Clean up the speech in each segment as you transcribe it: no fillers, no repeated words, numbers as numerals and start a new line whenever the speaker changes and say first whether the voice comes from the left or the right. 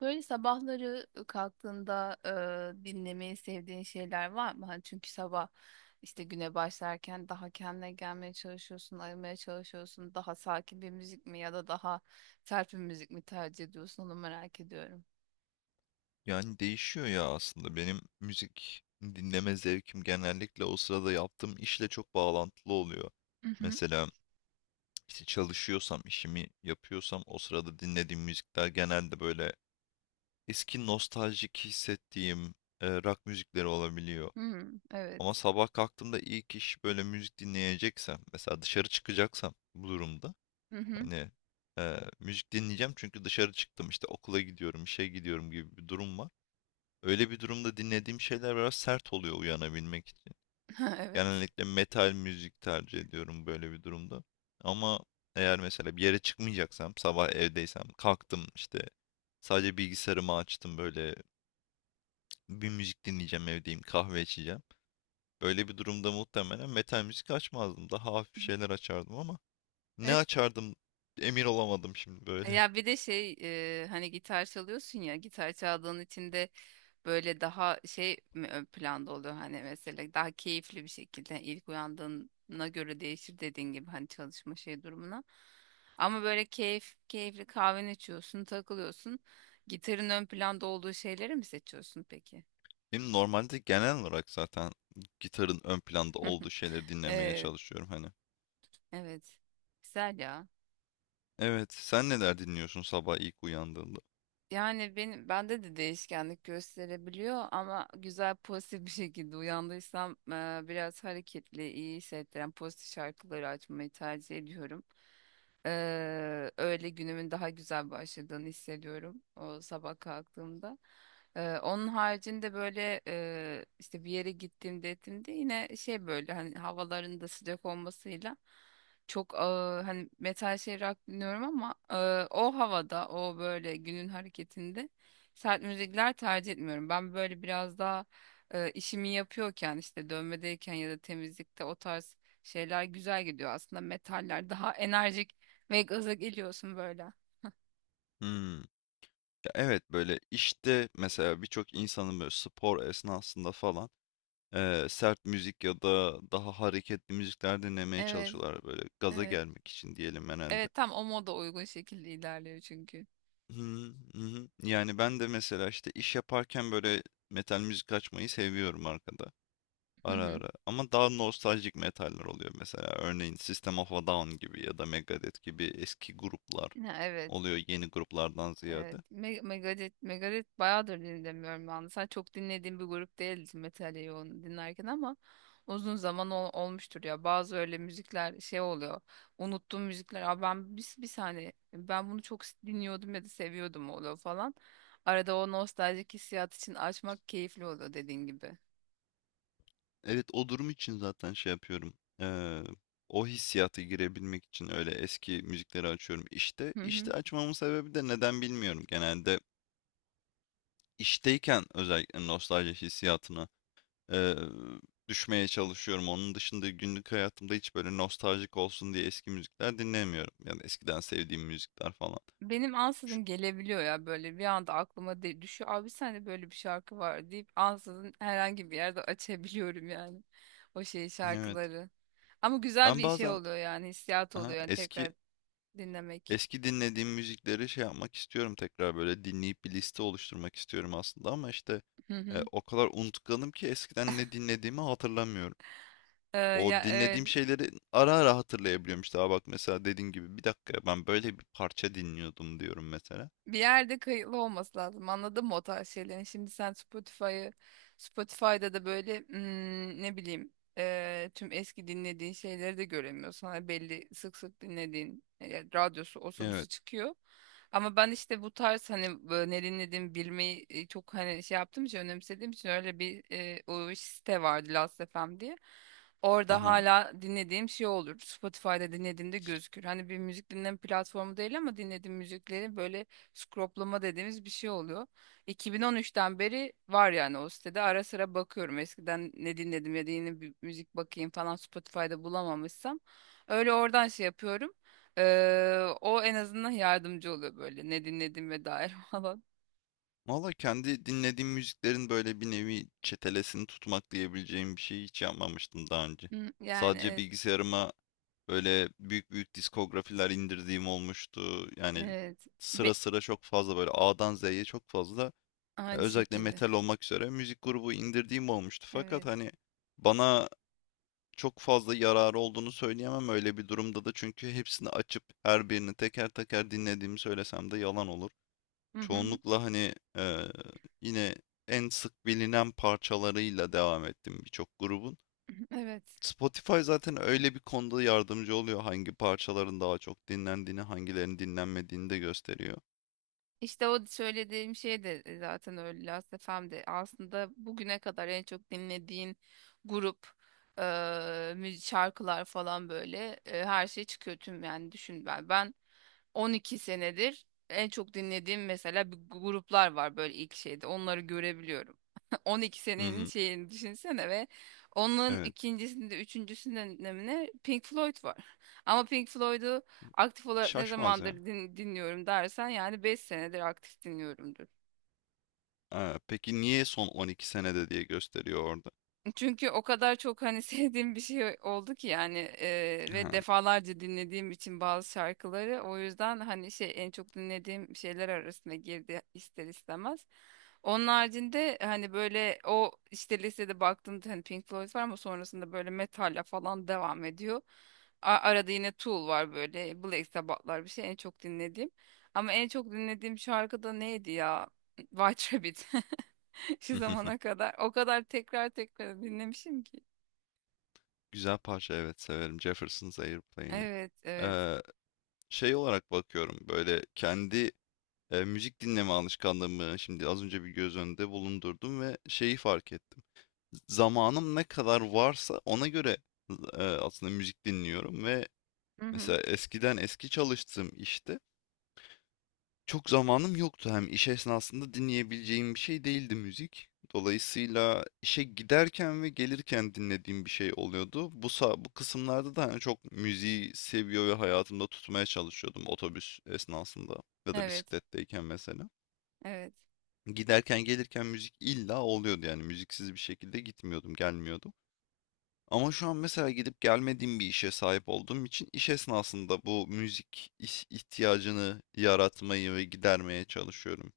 right: Böyle sabahları kalktığında dinlemeyi sevdiğin şeyler var mı? Hani çünkü sabah işte güne başlarken daha kendine gelmeye çalışıyorsun, ayılmaya çalışıyorsun. Daha sakin bir müzik mi ya da daha sert bir müzik mi tercih ediyorsun? Onu merak ediyorum.
left: Yani değişiyor ya aslında. Benim müzik dinleme zevkim genellikle o sırada yaptığım işle çok bağlantılı oluyor.
right: Hı hı.
left: Mesela işte çalışıyorsam, işimi yapıyorsam o sırada dinlediğim müzikler genelde böyle eski nostaljik hissettiğim rock müzikleri olabiliyor.
right: Hmm,
left: Ama
right: evet.
left: sabah kalktığımda ilk iş böyle müzik dinleyeceksem, mesela dışarı çıkacaksam bu durumda
right: Hı hı.
left: hani müzik dinleyeceğim çünkü dışarı çıktım işte okula gidiyorum, işe gidiyorum gibi bir durum var. Öyle bir durumda dinlediğim şeyler biraz sert oluyor uyanabilmek için.
right: Evet.
left: Genellikle metal müzik tercih ediyorum böyle bir durumda. Ama eğer mesela bir yere çıkmayacaksam, sabah evdeysem, kalktım işte sadece bilgisayarımı açtım böyle bir müzik dinleyeceğim evdeyim, kahve içeceğim. Böyle bir durumda muhtemelen metal müzik açmazdım. Daha hafif şeyler açardım ama ne
right: Evet.
left: açardım emin olamadım şimdi böyle.
right: Ya bir de şey hani gitar çalıyorsun ya gitar çaldığın için de böyle daha şey mi ön planda oluyor hani mesela daha keyifli bir şekilde ilk uyandığına göre değişir dediğin gibi hani çalışma şey durumuna. Ama böyle keyifli kahveni içiyorsun, takılıyorsun. Gitarın ön planda olduğu şeyleri mi seçiyorsun peki?
left: Benim normalde genel olarak zaten gitarın ön planda olduğu şeyleri dinlemeye
right: Evet.
left: çalışıyorum hani.
right: Evet. Güzel ya.
left: Evet, sen neler dinliyorsun sabah ilk uyandığında?
right: Yani bende de değişkenlik gösterebiliyor ama güzel pozitif bir şekilde uyandıysam biraz hareketli, iyi hissettiren pozitif şarkıları açmayı tercih ediyorum. Öyle günümün daha güzel başladığını hissediyorum o sabah kalktığımda. Onun haricinde böyle işte bir yere gittiğimde ettiğimde yine şey böyle hani havaların da sıcak olmasıyla çok hani metal şey rock dinliyorum ama o havada o böyle günün hareketinde sert müzikler tercih etmiyorum. Ben böyle biraz daha işimi yapıyorken işte dövmedeyken ya da temizlikte o tarz şeyler güzel gidiyor. Aslında metaller daha enerjik ve gaza geliyorsun böyle.
left: Hmm. Ya evet böyle işte mesela birçok insanın böyle spor esnasında falan sert müzik ya da daha hareketli müzikler dinlemeye
right: Evet,
left: çalışıyorlar böyle gaza
right: evet.
left: gelmek için diyelim herhalde.
right: Evet tam o moda uygun şekilde ilerliyor çünkü.
left: Hı hı. Yani ben de mesela işte iş yaparken böyle metal müzik açmayı seviyorum arkada
right: Hı
left: ara
right: hı.
left: ara. Ama daha nostaljik metaller oluyor mesela örneğin System of a Down gibi ya da Megadeth gibi eski gruplar
right: Ya, evet.
left: oluyor yeni gruplardan ziyade.
right: Evet. Megadeth bayağıdır dinlemiyorum ben. De. Sen çok dinlediğim bir grup değildi metal yoğun dinlerken ama uzun zaman olmuştur ya. Bazı öyle müzikler şey oluyor. Unuttuğum müzikler. Aa ben bir saniye ben bunu çok dinliyordum ya da seviyordum oluyor falan. Arada o nostaljik hissiyat için açmak keyifli oluyor dediğin gibi.
left: Evet o durum için zaten şey yapıyorum. Eee, O hissiyata girebilmek için öyle eski müzikleri açıyorum. İşte
right: Hı hı.
left: açmamın sebebi de neden bilmiyorum. Genelde işteyken özellikle nostalji hissiyatına eee, düşmeye çalışıyorum. Onun dışında günlük hayatımda hiç böyle nostaljik olsun diye eski müzikler dinlemiyorum. Yani eskiden sevdiğim müzikler falan.
right: Benim
left: Şu-
right: ansızın gelebiliyor ya böyle bir anda aklıma de düşüyor. Abi sende böyle bir şarkı var deyip ansızın herhangi bir yerde açabiliyorum yani o şey
left: evet.
right: şarkıları. Ama güzel
left: Ben
right: bir şey
left: bazen
right: oluyor yani hissiyat
left: aha,
right: oluyor yani
left: eski
right: tekrar dinlemek.
left: eski dinlediğim müzikleri şey yapmak istiyorum tekrar böyle dinleyip bir liste oluşturmak istiyorum aslında ama işte
right: Hı hı.
left: o kadar unutkanım ki eskiden ne dinlediğimi hatırlamıyorum.
right: Ya
left: O dinlediğim
right: evet.
left: şeyleri ara ara hatırlayabiliyorum işte. Aa bak mesela dediğin gibi bir dakika ben böyle bir parça dinliyordum diyorum mesela.
right: Bir yerde kayıtlı olması lazım. Anladın mı o tarz şeylerin? Şimdi sen Spotify'da da böyle ne bileyim tüm eski dinlediğin şeyleri de göremiyorsun. Hani belli sık sık dinlediğin radyosu osu
left: Evet.
right: busu çıkıyor. Ama ben işte bu tarz hani ne dinlediğimi bilmeyi çok hani şey yaptığım için önemsediğim için öyle bir o site vardı Last FM diye. Orada
left: Aha.
right: hala dinlediğim şey olur. Spotify'da dinlediğimde gözükür. Hani bir müzik dinleme platformu değil ama dinlediğim müzikleri böyle scroplama dediğimiz bir şey oluyor. 2013'ten beri var yani o sitede. Ara sıra bakıyorum. Eskiden ne dinledim ya da yeni bir müzik bakayım falan Spotify'da bulamamışsam. Öyle oradan şey yapıyorum. O en azından yardımcı oluyor böyle ne dinlediğime dair falan.
left: Valla kendi dinlediğim müziklerin böyle bir nevi çetelesini tutmak diyebileceğim bir şey hiç yapmamıştım daha önce.
right: Hı, yani
left: Sadece
right: evet,
left: bilgisayarıma böyle büyük büyük diskografiler indirdiğim olmuştu. Yani
right: evet.
left: sıra
right: Be-
left: sıra çok fazla böyle A'dan Z'ye çok fazla
right: aynı
left: özellikle
right: şekilde.
left: metal olmak üzere müzik grubu indirdiğim olmuştu. Fakat
right: Evet.
left: hani bana çok fazla yararı olduğunu söyleyemem öyle bir durumda da çünkü hepsini açıp her birini teker teker dinlediğimi söylesem de yalan olur.
right: Hı hı, hı
left: Çoğunlukla hani yine en sık bilinen parçalarıyla devam ettim birçok grubun.
right: hı, evet.
left: Spotify zaten öyle bir konuda yardımcı oluyor. Hangi parçaların daha çok dinlendiğini, hangilerinin dinlenmediğini de gösteriyor.
right: İşte o söylediğim şey de zaten öyle Last FM'de aslında bugüne kadar en çok dinlediğin grup e, şarkılar falan böyle her şey çıkıyor tüm yani düşün ben 12 senedir en çok dinlediğim mesela bir gruplar var böyle ilk şeyde onları görebiliyorum. 12
left: Hı
right: senenin
left: hı.
right: şeyini düşünsene ve onun
left: Evet.
right: ikincisinde üçüncüsünde Pink Floyd var. Ama Pink Floyd'u aktif olarak ne
left: Şaşmaz
right: zamandır
left: ya.
right: dinliyorum dersen yani 5 senedir aktif dinliyorumdur.
left: Ha, peki niye son 12 senede diye gösteriyor orada?
right: Çünkü o kadar çok hani sevdiğim bir şey oldu ki yani ve
left: Ha.
right: defalarca dinlediğim için bazı şarkıları o yüzden hani şey en çok dinlediğim şeyler arasına girdi ister istemez. Onun haricinde hani böyle o işte listede baktığımda hani Pink Floyd var ama sonrasında böyle metalle falan devam ediyor. Arada yine Tool var böyle Black Sabbath'lar bir şey en çok dinlediğim. Ama en çok dinlediğim şarkı da neydi ya? White Rabbit. Şu zamana kadar. O kadar tekrar tekrar dinlemişim ki.
left: Güzel parça evet severim. Jefferson's Airplane'i.
right: Evet, evet.
left: Eee, Şey olarak bakıyorum böyle müzik dinleme alışkanlığımı şimdi az önce bir göz önünde bulundurdum ve şeyi fark ettim. Zamanım ne kadar varsa ona göre, aslında müzik dinliyorum ve
right: Hı hı.
left: mesela eskiden eski çalıştığım işte çok zamanım yoktu. Hem iş esnasında dinleyebileceğim bir şey değildi müzik. Dolayısıyla işe giderken ve gelirken dinlediğim bir şey oluyordu. Bu kısımlarda da, hani, çok müziği seviyor ve hayatımda tutmaya çalışıyordum otobüs esnasında ya da
right: Evet,
left: bisikletteyken mesela.
right: evet.
left: Giderken gelirken müzik illa oluyordu yani müziksiz bir şekilde gitmiyordum, gelmiyordum. Ama şu an mesela gidip gelmediğim bir işe sahip olduğum için iş esnasında bu müzik ihtiyacını yaratmayı ve gidermeye çalışıyorum.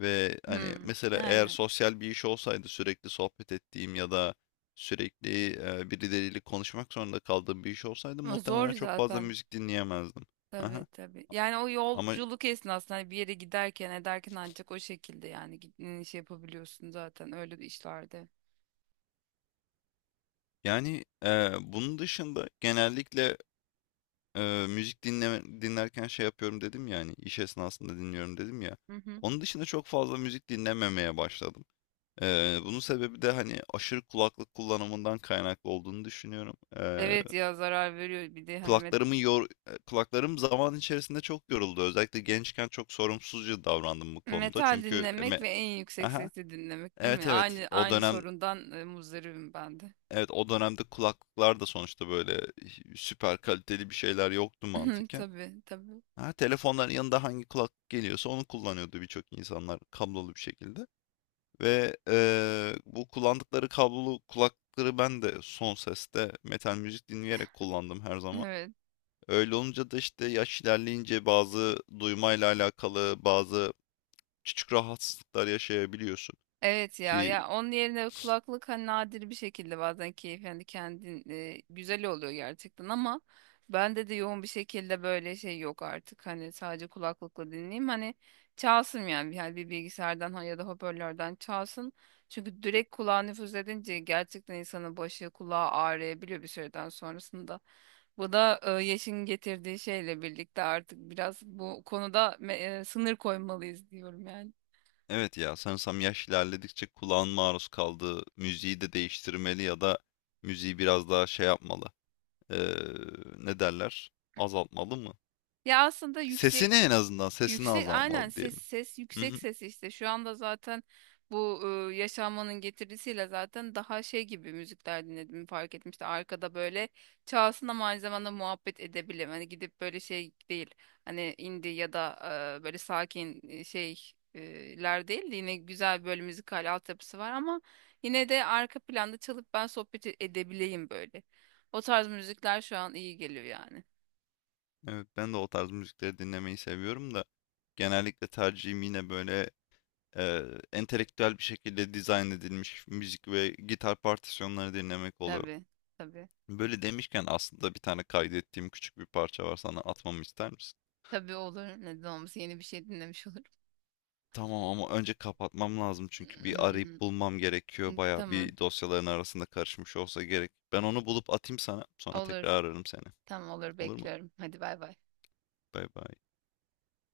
left: Ve hani
right: Hı,
left: mesela eğer
right: aynen.
left: sosyal bir iş olsaydı sürekli sohbet ettiğim ya da sürekli birileriyle konuşmak zorunda kaldığım bir iş olsaydı
right: Ama zor
left: muhtemelen çok fazla
right: zaten.
left: müzik dinleyemezdim.
right: Tabii,
left: Aha.
right: tabii. Yani o
left: Ama
right: yolculuk esnasında hani bir yere giderken ederken ancak o şekilde yani gittiğin şey yapabiliyorsun zaten öyle bir işlerde.
left: yani bunun dışında genellikle müzik dinlerken şey yapıyorum dedim ya hani iş esnasında dinliyorum dedim ya.
right: Hı hı.
left: Onun dışında çok fazla müzik dinlememeye başladım. Bunun sebebi de hani aşırı kulaklık kullanımından kaynaklı olduğunu düşünüyorum.
right: Evet ya zarar veriyor bir de hani
left: Kulaklarımı yor kulaklarım zaman içerisinde çok yoruldu. Özellikle gençken çok sorumsuzca davrandım bu konuda.
right: metal
left: Çünkü
right: dinlemek ve en yüksek
left: aha,
right: sesli dinlemek değil
left: evet,
right: mi? Aynı
left: o
right: aynı
left: dönem
right: sorundan muzdaribim ben de.
left: evet o dönemde kulaklıklar da sonuçta böyle süper kaliteli bir şeyler yoktu mantıken.
right: Tabii, tabii.
left: Ha, telefonların yanında hangi kulaklık geliyorsa onu kullanıyordu birçok insanlar kablolu bir şekilde. Ve bu kullandıkları kablolu kulaklıkları ben de son seste metal müzik dinleyerek kullandım her zaman.
right: Evet.
left: Öyle olunca da işte yaş ilerleyince bazı duymayla alakalı bazı küçük rahatsızlıklar yaşayabiliyorsun.
right: Evet, ya
left: Ki
right: ya onun yerine kulaklık hani nadir bir şekilde bazen keyif yani kendin güzel oluyor gerçekten ama bende de yoğun bir şekilde böyle şey yok artık hani sadece kulaklıkla dinleyeyim hani çalsın yani, bir bilgisayardan ya da hoparlörden çalsın çünkü direkt kulağa nüfuz edince gerçekten insanın başı kulağı ağrıyabiliyor bir süreden sonrasında. Bu da yaşın getirdiği şeyle birlikte artık biraz bu konuda sınır koymalıyız diyorum yani.
left: evet ya, sanırsam yaş ilerledikçe kulağın maruz kaldığı müziği de değiştirmeli ya da müziği biraz daha şey yapmalı. Eee, Ne derler? Azaltmalı mı?
right: Ya aslında
left: Sesini,
right: yüksek
left: en azından sesini
right: Yüksek aynen
left: azaltmalı
right: ses
left: diyelim.
right: ses
left: Hı
right: yüksek
left: hı.
right: ses işte şu anda zaten bu yaşanmanın getirisiyle zaten daha şey gibi müzikler dinledim fark ettim işte arkada böyle çalsın ama aynı zamanda muhabbet edebilirim hani gidip böyle şey değil hani indie ya da böyle sakin şey ler değil de yine güzel böyle müzikal altyapısı var ama yine de arka planda çalıp ben sohbet edebileyim böyle o tarz müzikler şu an iyi geliyor yani.
left: Evet ben de o tarz müzikleri dinlemeyi seviyorum da genellikle tercihim yine böyle e, entelektüel bir şekilde dizayn edilmiş müzik ve gitar partisyonları dinlemek oluyor.
right: Tabii, tabii.
left: Böyle demişken aslında bir tane kaydettiğim küçük bir parça var, sana atmamı ister misin?
right: Tabii olur. Neden olmasın? Yeni bir şey dinlemiş olurum.
left: Tamam ama önce kapatmam lazım çünkü bir arayıp bulmam gerekiyor. Baya
right: Tamam.
left: bir dosyaların arasında karışmış olsa gerek. Ben onu bulup atayım sana, sonra tekrar
right: Olur.
left: ararım seni.
right: Tamam olur.
left: Olur mu?
right: Bekliyorum. Hadi bay bay.
left: Bay bay.